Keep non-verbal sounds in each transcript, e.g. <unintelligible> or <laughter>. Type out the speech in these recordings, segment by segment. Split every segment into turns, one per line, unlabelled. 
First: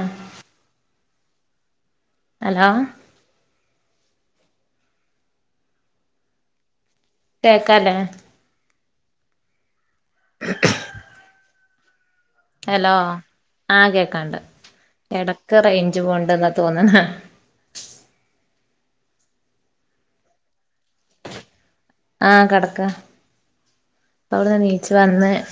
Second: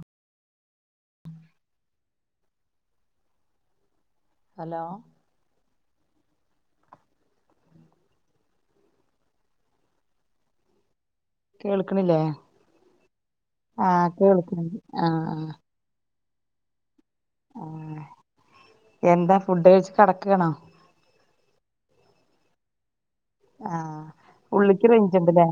ആ
<inaudible>
hello
hello
കേക്കാലേ <unintelligible>
കേൾക്കണില്ലേ
hello ആ
ആഹ്
കേക്കണണ്ട്
കേൾക്കണ്ട്
ഇടക്ക് റേഞ്ച് പോണുണ്ടന്നാ തോന്നണെ
ആ എന്താ ഫുഡ് കഴിച്ച് കെടക്കുവാണോ
ആ കെടക്കുവാ
ആഹ് ഉള്ളിക്ക്
അവിടന്നെണീച്ച് വന്ന്
റേഞ്ച്ണ്ട്ല്ലേ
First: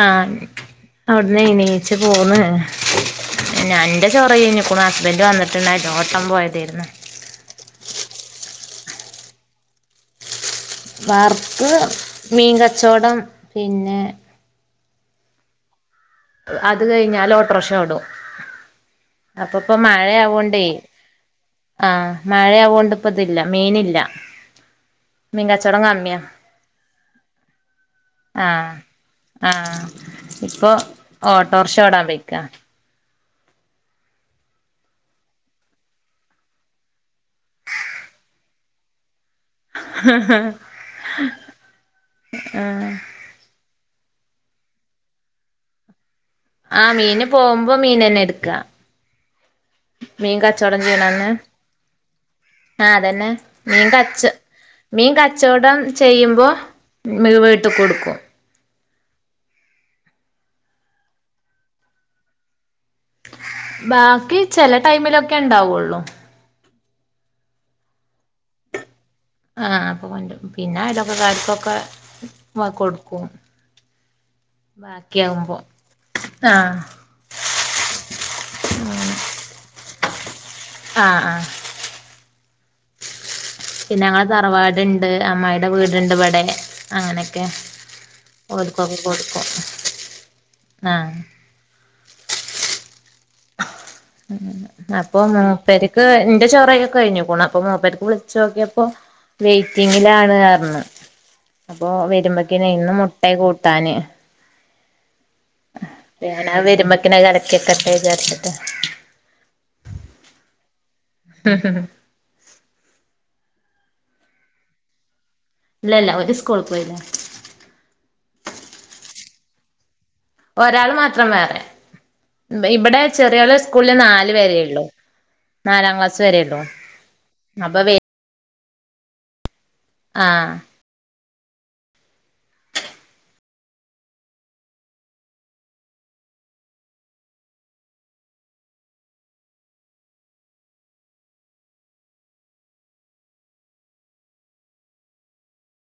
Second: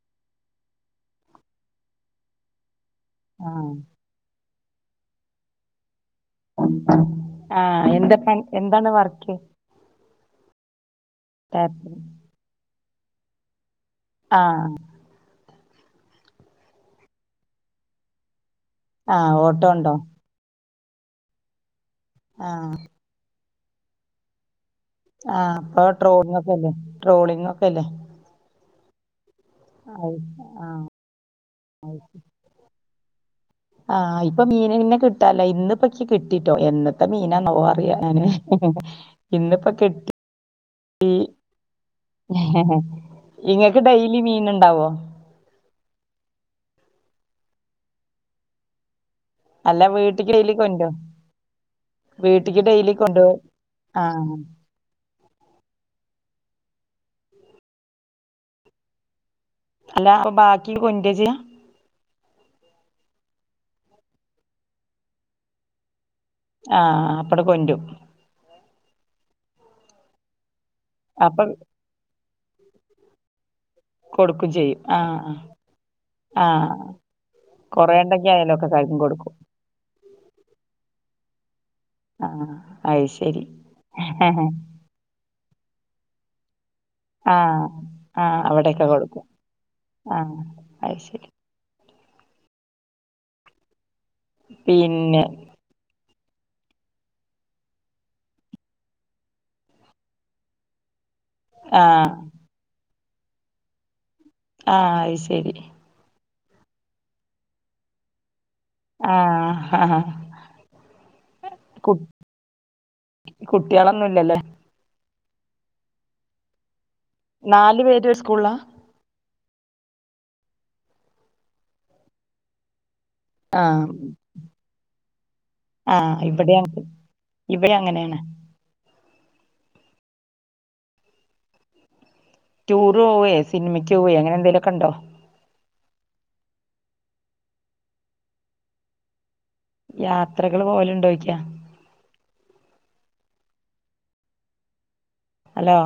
ആ അവിടുന്ന് എണീച്ച് പോന്ന്
ആഹ്
എന്റെ ചൊറ കഴിഞ്ഞു ഇപ്പോ ഹസ്ബൻഡ് വന്നിട്ടുണ്ടായിരുന്നു ഓൻ
ആ എന്താ പ എന്താണ് വർക്ക്
വർക്ക് മീൻകച്ചവടം പിന്നെ
ആഹ്
അത് കഴിഞ്ഞാല് ഓട്ടോക്ഷ ഓടും
ആഹ്
അപ്പോ
ഓട്ടോ
ഇപ്പൊ
ഉണ്ടോ
മഴയാവോണ്ടേ ആ
ആഹ്
മഴയാവൊണ്ട് ഇപ്പോ ഇതില്ല മീനില്ല
ആ
മീൻ
അപ്പൊ
കച്ചോടം കമ്മിയാ
ട്രോളിങ്ങ് ഒക്കെയല്ലേ ട്രോളിങ് ഒക്കെയല്ലേ
ആഹ്
അ ആ
ഓട്ടോറിഷോടാൻ പൊയ്ക്കാ
ആ ഇപ്പൊ മീനന്നെ കിട്ടാല്ല ഇന്നിപ്പക്ക് കിട്ടിട്ടോ എന്നത്തെ മീനാ നോ റിയ ലെ <unintelligible> ഇന്നിപ്പൊ കെട്ടി ഇങ്ങ ക്ക് ഡെയ്ലി മീന്ണ്ടാവോ
ആ മീന് പോകുമ്പോ മീനെന്നെ എട്ക്ക
അല്ല വീട്ടിക്ക്
മീൻ
ഡെയിലി
കച്ചോടം
കൊണ്ടരോ
ചെയ്യ്ണന്ന്
വീട്ടിക്ക്
ആ
ഡെയിലി കൊണ്ടോ
അതെന്നെ മീൻ കച്ച്
ആഹ്
മീൻ ക ച്ചോടം ചെയ്യുമ്പോ വീട്ട്ക്കും ഇടുക്കും
അല്ല അപ്പൊ ബാക്കി കൊന്റ ചെയ്യാ
ബാക്കി ചെല ടൈമിലൊക്കെ ണ്ടാവുള്ളു
ആ അപ്പടെ കൊണ്ടു
ആ അപ്പൊ കൊണ്ടും പിന്നെ
അപ്പൊ
അയൽവക്കക്കാര്ക്കൊക്കെ കൊടുക്കും
കൊടുക്കും ചെയ്യും ആ
ബാക്കിയാവുമ്പോ
ആ
ആഹ്
കൊറേണ്ട ങ്കി അയൽവക്കക്കാര്ക്കും കൊടുക്കും
ആ ആ
ആ അത്ശെരി
പിന്നെ ഞങ്ങളെ തറവാട്ണ്ട് അമ്മായിടെ വീട്ണ്ട് ഇവിടെ അങ്ങനൊക്കെ
ആഹ് ആഹ് അവിടെക്കെ
ഓൽക്കൊക്കെ കൊടുക്കും
ആഹ്
ആ
അത് ശരി
അപ്പൊ
പിന്നെ
മൂപ്പര് ക്ക് ന്റെ ചോറൊക്കെ കഴിഞ്ഞുക്കുണു അപ്പൊ മൂപ്പര്ക്ക് വിളിച്ചോക്കിയപ്പോ വെയിറ്റിങ്ങിലാണ് റഞ്ഞു അപ്പൊ
ആഹ്
വരുമ്പക്ക്നെ ഇന്ന് മുട്ടെ കൂട്ടാന്
ആ അത് ശെരി
പ്പേക്കിന് അത് വരുമ്പേക്കിന് അത് കലക്കി വെക്കട്ടെ ചാരിച്ചിട്ട്
ആ ആ
ഹ് ഹ് ഹ്
കുട്ട്യാളൊന്നുംല്ല ല്ലേ
ഇല്ല ല്ല ഓല് സ്കൂൾ പോയില്ലേ
നാലു പേരും ഒരു സ്കൂളില
ഒരാൾ മാത്രം വേറെ ഇവിടെ ചെറിയോലെ സ്കൂളില് നാലു വെരേ ഉള്ളു
ആ ഇവിടെ ഇവിടെ
അപ്പൊ
അങ്ങനെണ്
ആ
ടൂർ പോവേ സിനിമയ്ക്ക് പോവെ അങ്ങനെന്തെങ്കിലൊക്കെ ണ്ടോ യാത്രകള് പോകല് ണ്ടോ ചോയ്ക്ക ഹലോ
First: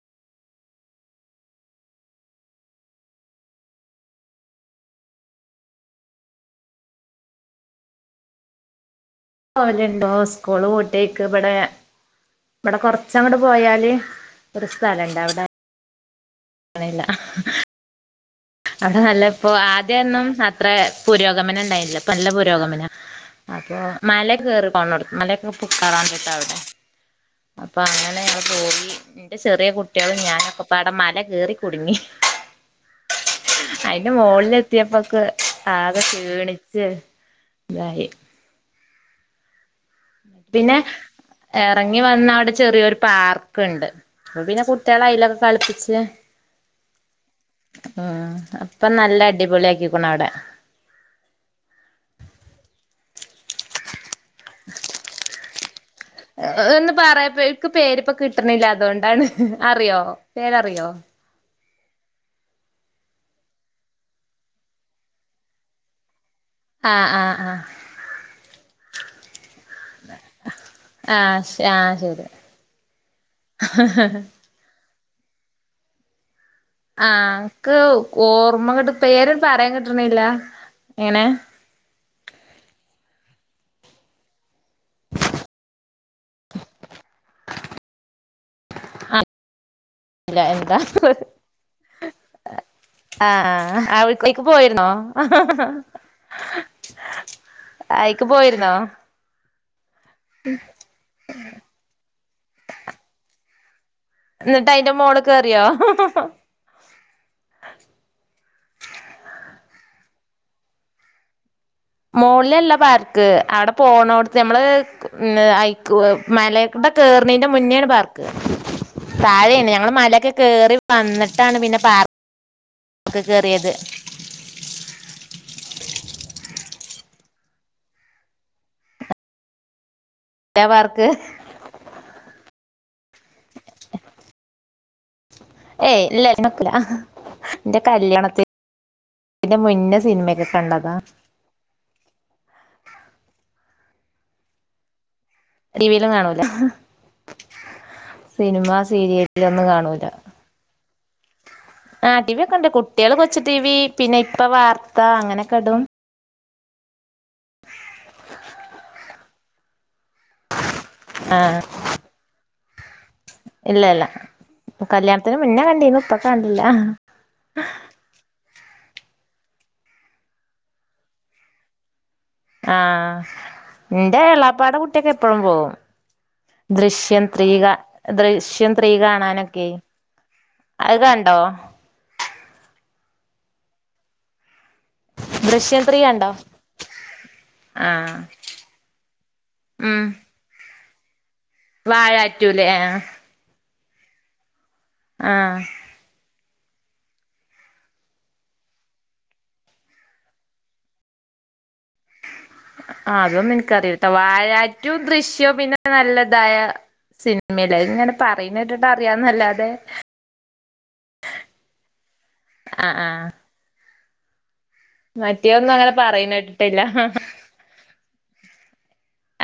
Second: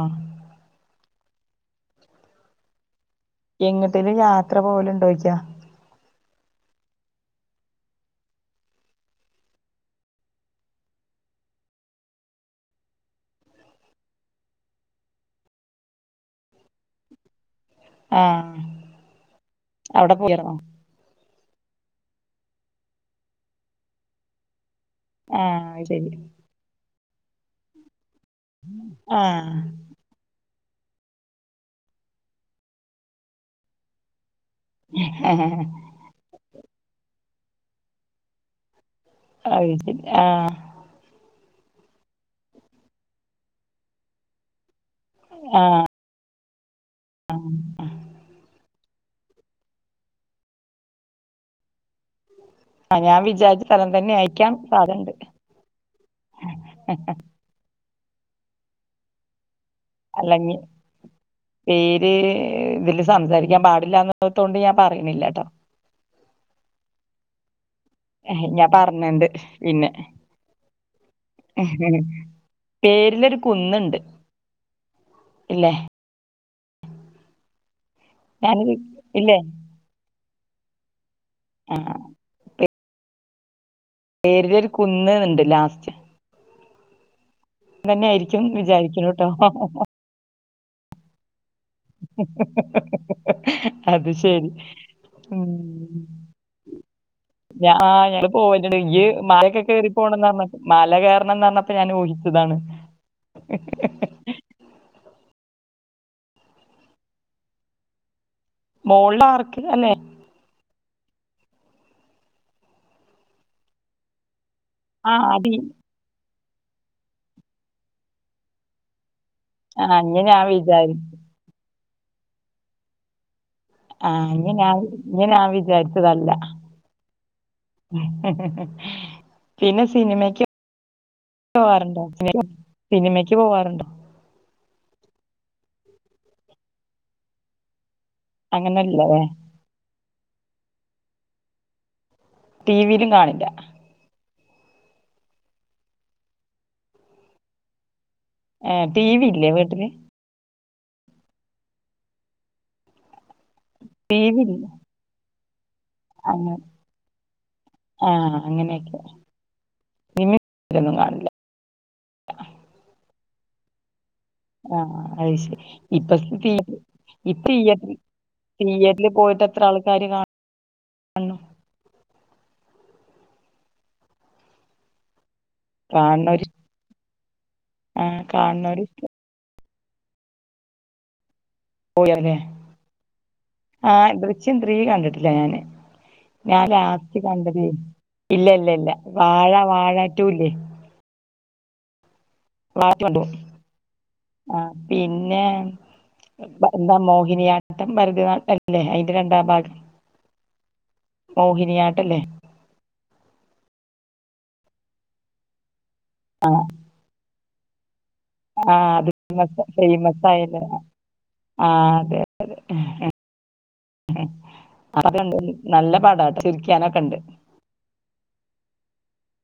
എങ്ങട്ടേലും യാത്ര പോവല്ണ്ടോ ചോയ്ക്കാ
പോലുണ്ടോ സ്കൂള് പൂട്ടെയ്ക്ക് വ്ടെ ഇവിടെ കൊറച്ചങ്ങട്ട് പോയാല് ഒരു സ്ഥലണ്ടവടെ
ആഹ്
അത നല്ല ഇപ്പോ
അവിടെ
ആദ്യൊന്നും
പോയാർന്നോ
അത്ര പുരോഗ രോഗമന ണ്ടായില്ല ഇപ്പൊ നല്ല പുരോഗമന അപ്പൊ മല കേറും പോണോട്ത്ത് മലക്കെ
ആഹ് അത് ശരി
കേറാണ്ട് ട്ടോ അവടെ അപ്പൊ അങ്ങനെ <unintelligible> പോയി ന്റെ
ആഹ്
ചെറിയ കുട്ട്യാളും ഞാനൊക്കെ പ്പ അടെ മല കേറി കുടുങ്ങി അയിന്റെ മോളി എത്തിയപ്പോക്ക് ആകെ ക്ഷീണിച്ച് ഇതായി
<unintelligible> ആഹ്
പിന്നെ എറങ്ങി വന്നവടെ ചെറിയൊരു പാർക്ക്ണ്ട് അപ്പപിന്നെ കു ട്ട്യാളെ അയ്ലൊക്കെ
ആഹ്
കളിപ്പിച്ച് ആ ഇപ്പൊ നല്ല അടിപൊളി ആക്കിക്കുണു അവടെ
ആഹ് ഞാൻ വിചാരിച്ച സ്ഥലം തന്നായിക്കാം സാധണ്ട്
ഒന്ന് പറയപ്പോക്ക് പേരിപ്പൊ കിട്ടണില്ല അതുകൊണ്ടാണ് അറിയോ
അല്ലഞ്ഞി
പേരറിയോ
പേര് ഇതില് സംസാരിക്കാൻ പാടില്ലന്നതൊണ്ട് ഞാൻ പറയണില്ലട്ടോ
ആ ആ ആ
ഞാൻ പറഞ്ഞണ്ട് പിന്നെ
ആഹ് ആഹ് ശരി
പേരിലൊരു കുന്നുണ്ട് ഇല്ലേ
ആ എക്ക് ഓർമ്മ
ഞാനൊരു
കട്ട പേര
ഇല്ലേ
പറയാൻ കിട്ടണില്ല എങ്ങനെ
ആ പേരിലൊരു കുന്നുന്നുണ്ട് ലാസ്റ്റ്
<inaudible>
തന്നെയ ആയിരിക്കും വിചാരിക്കണ കേട്ടോ
ഇല്ല എന്താ ആഹ്
അത്
അവിടേക്ക്
ശരി
പോയിരുന്നോ
ഉം <inaudible>
<inaudible>
ഞാ ആ ഞ
അയിക്ക് പോയിരുന്നോ
പോയിട്ടണ്ട് ഈ മലക്കെ കേയറി പോകണംന്ന് പറഞ്ഞപ്പ മല കയറണംന്ന് പറഞ്ഞപ്പോ ഞാന് ഓയ് താണ്
എന്നിട്ട് അയിന്റെ മോളെ കേറിയോ
മോളില ആർക്ക് അന്നെ
മോളിലല്ല പാർക്ക് അവിടെ പോണോടുത്ത് നഞമ്മള്
ആ അടി
ഐക്ക് മലക്കയുടെ കറിണീന്റെ മുന്നോണ് പാർക്ക് താഴെയാണ്
ആ
ഞങ്ങള്ൾ
ഇഞ്ഞ്
മലയൊക്കെ
ഞാൻ
കേറി
വിചാരി
വന്നിട്ടാണ് പിന്നെ പാർ ക്ക് ഒക്കെ കേറിയത്
ആ ഇഞ് ഞാൻ ഇഞ് ഞാൻ വിചാരിച്ചതല്ല പിന്നെ സ് സിനിമക്ക്
ല്ല പാർക്ക്
പോകറുണ്ടോ <unintelligible> സിനിമക്ക് പോവാറുണ്ടോ
ഏയ് ഇല്ല സിനിമയ്ക്കില്ല ഇന്റെ ഇ
അങ്ങനെല്ലല്ലേ
കല്യാണത്തിന്റെ മുന്നേ സിനിമക്കെ കണ്ടതാ
ടിവിയിലും കാണില്ല
ടിവിയിലും കാണൂലാ സിനിമ
ഏ ടി വി
സീരിയലില
ഇല്ലേ
ഒന്നും
വീട്ടില്
കാണൂല ആ ടി വി ഒക്കെ ഉണ്ട് കുട്ടികൾ കൊച്ച് ടി വി പിന്നെ
ടി
ഇപ്പൊ വാർത്ത അങ്ങനെക്കെ
അങ്ങെ ആ അങ്ങനെയൊക്കെ അധികൊന്നും കാണില്ല
ആ ഇല്ല ഇല്ല
ആ അയ്
കല്യാണത്തിന്
ശരി
മുന്നേ കണ്ടീനു
ഇപ്പ
കാണില്ല
ഇപ്പ തീയറ്റില് പോയിട്ട് എത്ര ആൾക്കാര് കാണും
ആ ഇന്റെ എളാപ്പാടെ കുട്ടിയക്കെ എപ്പഴും പോകവും
കാണുന്നോര്
ദൃശ്യം ത്രീക
ആഹ്
ദൃശ്യം
കാണുന്നോര്
ത്രീ കാണാനൊക്കെ അത്ക്കണ്ടോ
പോയില്ലേ ആദൃശ്യം ത്രീ കണ്ടിട്ടില്ല ഞാന്
ദൃശ്യം ത്രീ കണ്ടോ
ഞാൻ ലാസ്റ്റ് കണ്ടത്
ആഹ്
ഇല്ല ഇല്ല ഇല്ല വാഴ
ഉം
വാഴറ്റൂല്ലേ
വാഴാറ്റൂലേ ആ ആ
ആ പിന്നെ എന്താ മോഹിനിയാട്ടം ഭരതനാടം അല്ലേ അയ്ന്റെ രണ്ടാം ഭാഗം മോഹിനിയാട്ടെല്ലേ
ആ അതൊന്നുംൻക്കറിയില്ലട്ടോ വാഴാറ്റു ദൃശ്യും പിന്നെ നല്ലതായ സിന് മ്മെ ല്ലെ അത്ങ്ങനെ
ആ അത് ഫെയ്മസ് ഫേമസ് ആയല്ലോ ആ അതെ അതെ
ആഹ് ആഹ്
അതണ്ടോണ്ടി
മറ്റേതൊന്നും അങ്ങനെ
നല്ല
പറയണ
പാടാട്ടോ
കേട്ടിട്ടില്ല
ചിരിക്കാനൊക്കെണ്ട്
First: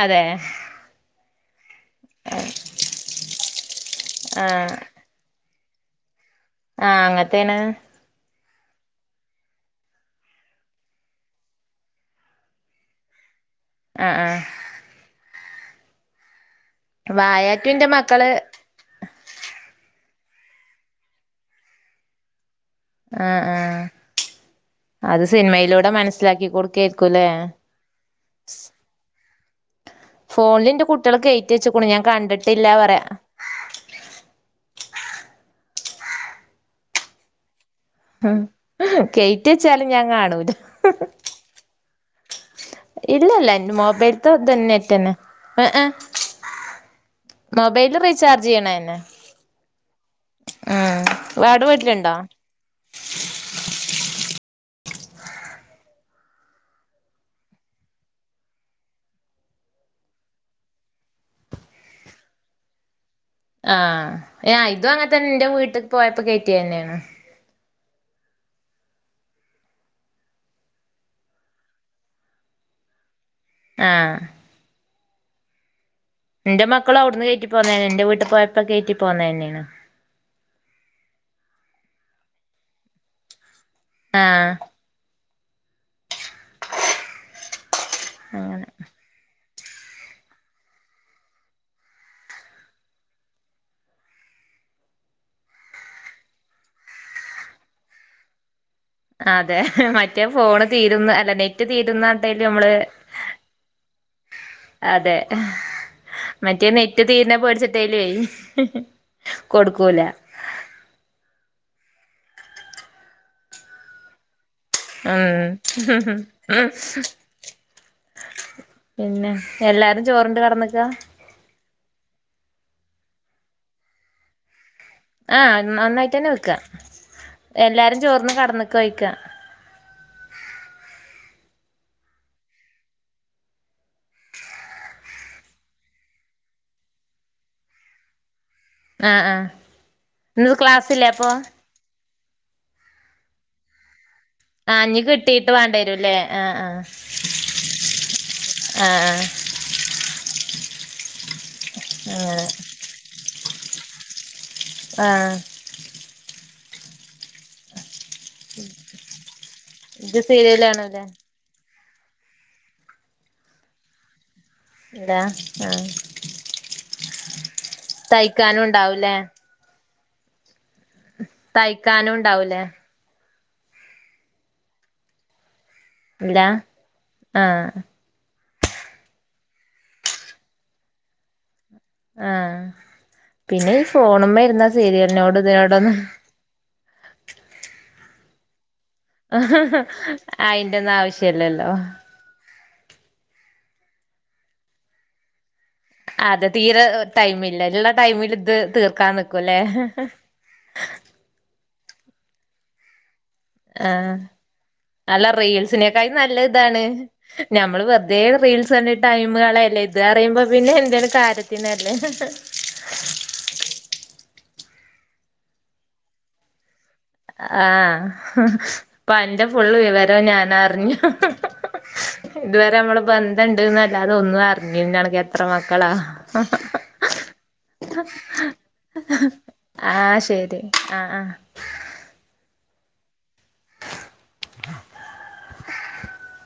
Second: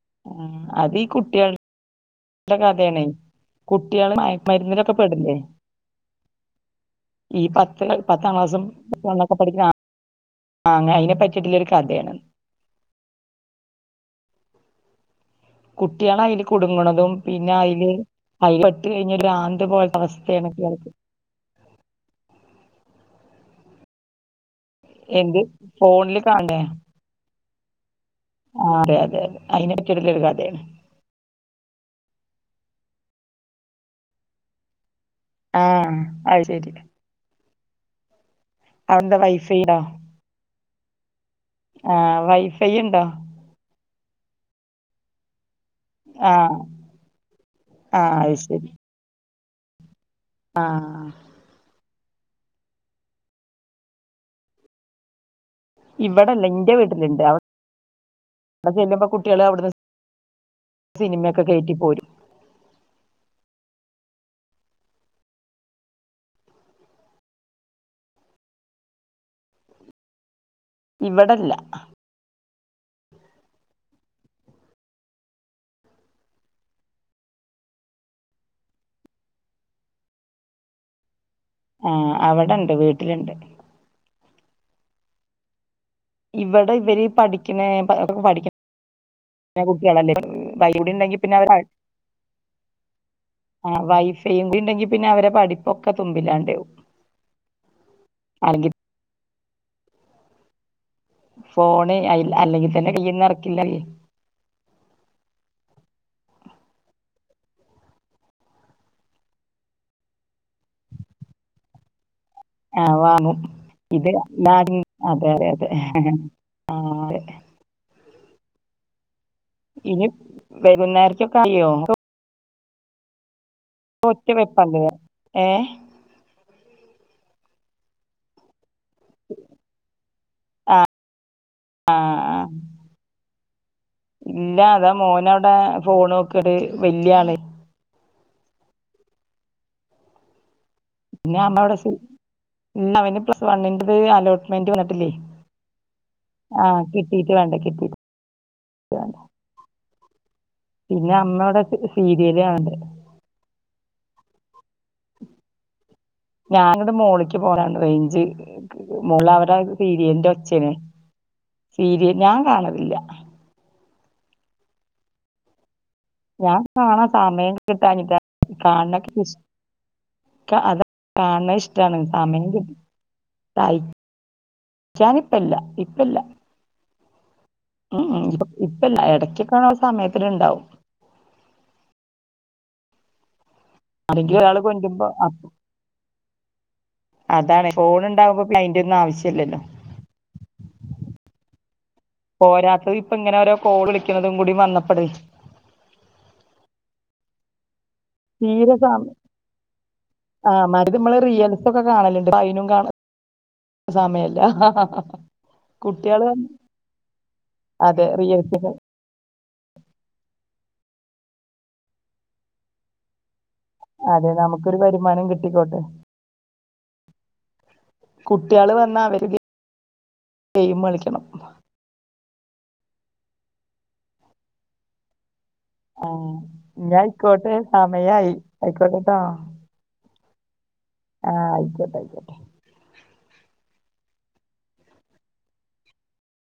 അതെ
ആ അതീ കുട്ടികൾ ല്ല കഥയാണെ കുട്ടികള് മയക്
ആഹ്
മരുന്നിലൊക്കെപെടില്ലേ
ആഹ്
ഈ
അങ്ങനത്തേണ്
പത്ത് പത്താം ക്ലാസും ളൊക്കെ പഠിക്കുന്ന ആ അങ്ങ അയിനെപറ്റിയിട്ട്ള്ളൊരു കഥയാണ്
അ ആ
കുട്ടികള് അയിൽ കുടുങ്ങണതും പിന്നെ
വാഴാറ്റു ഇന്റെ
അയില്
മക്കള്
പെട്ട് പിന്നെ ഭ്രാന്ത് പോലെത്തെ അവസ്ഥയാണ് പിള്ളാർക്ക്
അ ആ അത്
എന്ത്
സിനിമയിലൂടെ
ഫോണില്
മനസ്സിലാക്കി കൊടുക്കായിരിക്കുംല്ലേ
ആ അതെ അതെ അതെ അയിന്
ഫോണില് ന്റെ കുട്ട്യോള് കേറ്റി വെച്ചെക്ക് ഞാൻ കണ്ടിട്ടില്ലാപറയാ
ആ അത് ശരി
മ്
അവിടെന്താ
കേറ്റി
വൈഫൈ ഉണ്ടോ
വെച്ചാലും ഞാൻ കാണൂല
ആ വൈഫ്
ഇല്ല ഇല്ല ൻ മൊബൈൽത്തെ നെറ്റ് തന്നെ ഏ ഏ
ആഹ്
മൊബെല്
ആഹ് അത്
റീചാർജ്
ശരി
ചെയ്യണെന്നെ ഉം
ആഹ്
വാട് വീട്ടില്ണ്ടോ
ഇവിടെല്ല ന്റെ വീട്ടില്ണ്ട് അവിടെ ചെല്ലുമ്പ കുട്ടികള് അവിട്ന്ന് സിനിമയൊക്കെ കേറ്റിപ്പോരും
ആ ഇത് അങ്ങെ തന്നെ ന്റെ വീട്ട്ക്ക് പോയപ്പോ കേറ്റിയന്നെയാണ്
ഇവിടെല്ല
ആ ന്റെ മക്കളും അവിടുന്ന് കേറ്റി പോന്നതാണ് ന്റെ വീട്ട് പോയപ്പോ കേറ്റി പോന്നന്നെയാണ്
ആ അവിടെണ്ട് വീട്ടില്ണ്ട്
ആ
ഇവടെ ഇവര് പഠിക്ക്ണേ പ പ പഠി <inaudible>
അങ്ങനെ
ക്ക്ണെ കുട്ടിയെളല്ലേ വയിലൂടെണ്ടെങ്കി പിന്നെ അവരവർ ആ വൈഫൈയൂടി ണ്ടെങ്കി പിന്നെ അവരെ പഠിപ്പൊക്കെ തുമ്പില്ലാണ്ടാ പോവും ആണെങ്കി
അതെ മറ്റേ ഫോണ് തീരുന്ന അല്ല നെറ്റ്
ഫോണ് അയിൽ അല്ലെങ്കിൽ
തീരുന്നടേല്മ്മള്
തന്നെ കയ്യിന്ന് ഇറക്കില്ല
അതെ മറ്റേ നെറ്റ് തീര്ന്നെ പേടിച്ചിട്ടേലോ കൊടുക്കൂല
<inaudible> ആ വാങ്ങും ഇതെ മങ്ങി
ഉം
അതെ അതെ അതെ എ ഹെ എ ആ അതെ
പിന്നെ എല്ലാരും
ഇനി
ചോറ് ഇണ്ട് കിട്ന്നക്ക
വൈകുന്നേരത്തൊക്കെ ആയോ ഒക്കെ വെക്ക്
ആ നന്നായിട്ടെന്നെ വെക്ക എല്ലാരും ചോറ്ന്ന് കട്ന്നക്ക ഓയ്ക്ക
ആ ആ ഇല്ല അതാ മോനോവ്ടെ ഫോണോക്ക്ണ് വല്യയാണ്
ആ ആ
പിന്നെ അമ്മ ഇവിടെ ഇന്ന് അവന് പ്ലസ് വണ്ണിന്റെ ആലോട്
ആഞ്ഞ് കിട്ടീയിട്ട് വേണ്ടിരല്ലേ ആഹ്
കിട്ടീട്ട് വേണ്ട കിട്ടീട്ട്
ആ ആ
വേണ്ട പിന്നെ അമ്മ അവടെ
ആഹ്
സീരിയല് കാണ്ണ്ട്
അങ്ങനെ ആഹ്
ഞാൻ ഇവ്ടെ മോലിക്ക് പോരാൻ റേഞ്ച് മോള അവടെ പീരി
ഇജ്
എറെ
സീരിയൽ
ഒച്ചേനെ
കാണൂലേ
സീരിയൽ ഞാൻ കാണലില്ല
ഇതാ ആഹ
ഞാൻ കാണാ സമയം കിട്ടാാനിട്ട
തയ്ക്കാനും ഉണ്ടാവൂലേ
കാണക്കെ അത കാണത് ഇഷ്ടാണ്
തയ്ക്കാനും
സമയം കി
ഉണ്ടാവൂലേ
ഞാനിപ്പല്ല
ഇല്ലാ
ഉം ഇപ്പ ഇപ്പല്ല ഇടക്കൊക്കാണ സമയത്തി ഇണ്ടാവും
ആഹ പിന്നെ ഈ
ആരെങ്കിലും
ഫോണുമ്മേ
ഒരാള്
ഇരെന്ന
കൊണ്ട്രുമ്പോ
സീരിയലിനോട് ഇതിനോടൊന്ന്
അതാണ് ഫോൺ ഉണ്ടാവുമ്പോ പിന്നെ അയ്
ആ ഹ ആ അയിന്റെ ഒന്നും ആവശ്യല്ലല്ലോ
പോരാത്തത് ഇപ്പ ഇങ്ങനെ ഓരോ കോള് വിളിക്കുന്നതും കൂടി വന്നപ്പട
അതെ തീരെ ടൈം ഇല്ല ള്ള ടൈമിൽ ഇത്
തീരെ സമ
തീർക്കാ നിക്കൂല്ലേ
ൊക്കെണാനലുണ്ട് പൈനും കാണ
ആഹ്
സമയല്ല
അല്ല റീൽസിനെക്കാായി
കുട്ട്യാള്
നല്ല ഇതാണ് നഞമ്മള്
അതെ
വെറുതെ
റിയൽസിന്
റീൽസ് കണ്ടിട്ട് ടൈം കളയണ്ട ല്ല ഇത് അറിയുമ്പോ പിന്നെ എന്തേലും കാര്യത്തിനല്ലേ
അതെ നമക്കൊരു വരുമാനം കിട്ടിക്കോട്ടെ
ആഹ
കുട്ടികള് വന്നാ
അപ്പൊ
അവര്
എന്റെ ഫുള് വിവരം ഞാൻ
ഗെയിം
അറിഞ്ഞു
കളിക്കണം <inaudible>
ഇതുവരെ നമ്മള് ബന്ധുണ്ട്ന്നല്ലാതെ ഒന്ന അറിഞ്ഞി
ആഹ ഞ ആയിക്കോട്ടെ സമയയി ആയിക്കോട്ടെട്ടോ
ആഹ ശരി ആഹ് ആഹ്
ആഹ ആയിക്കോട്ടെ ആയിക്കോട്ടെ
<inaudible>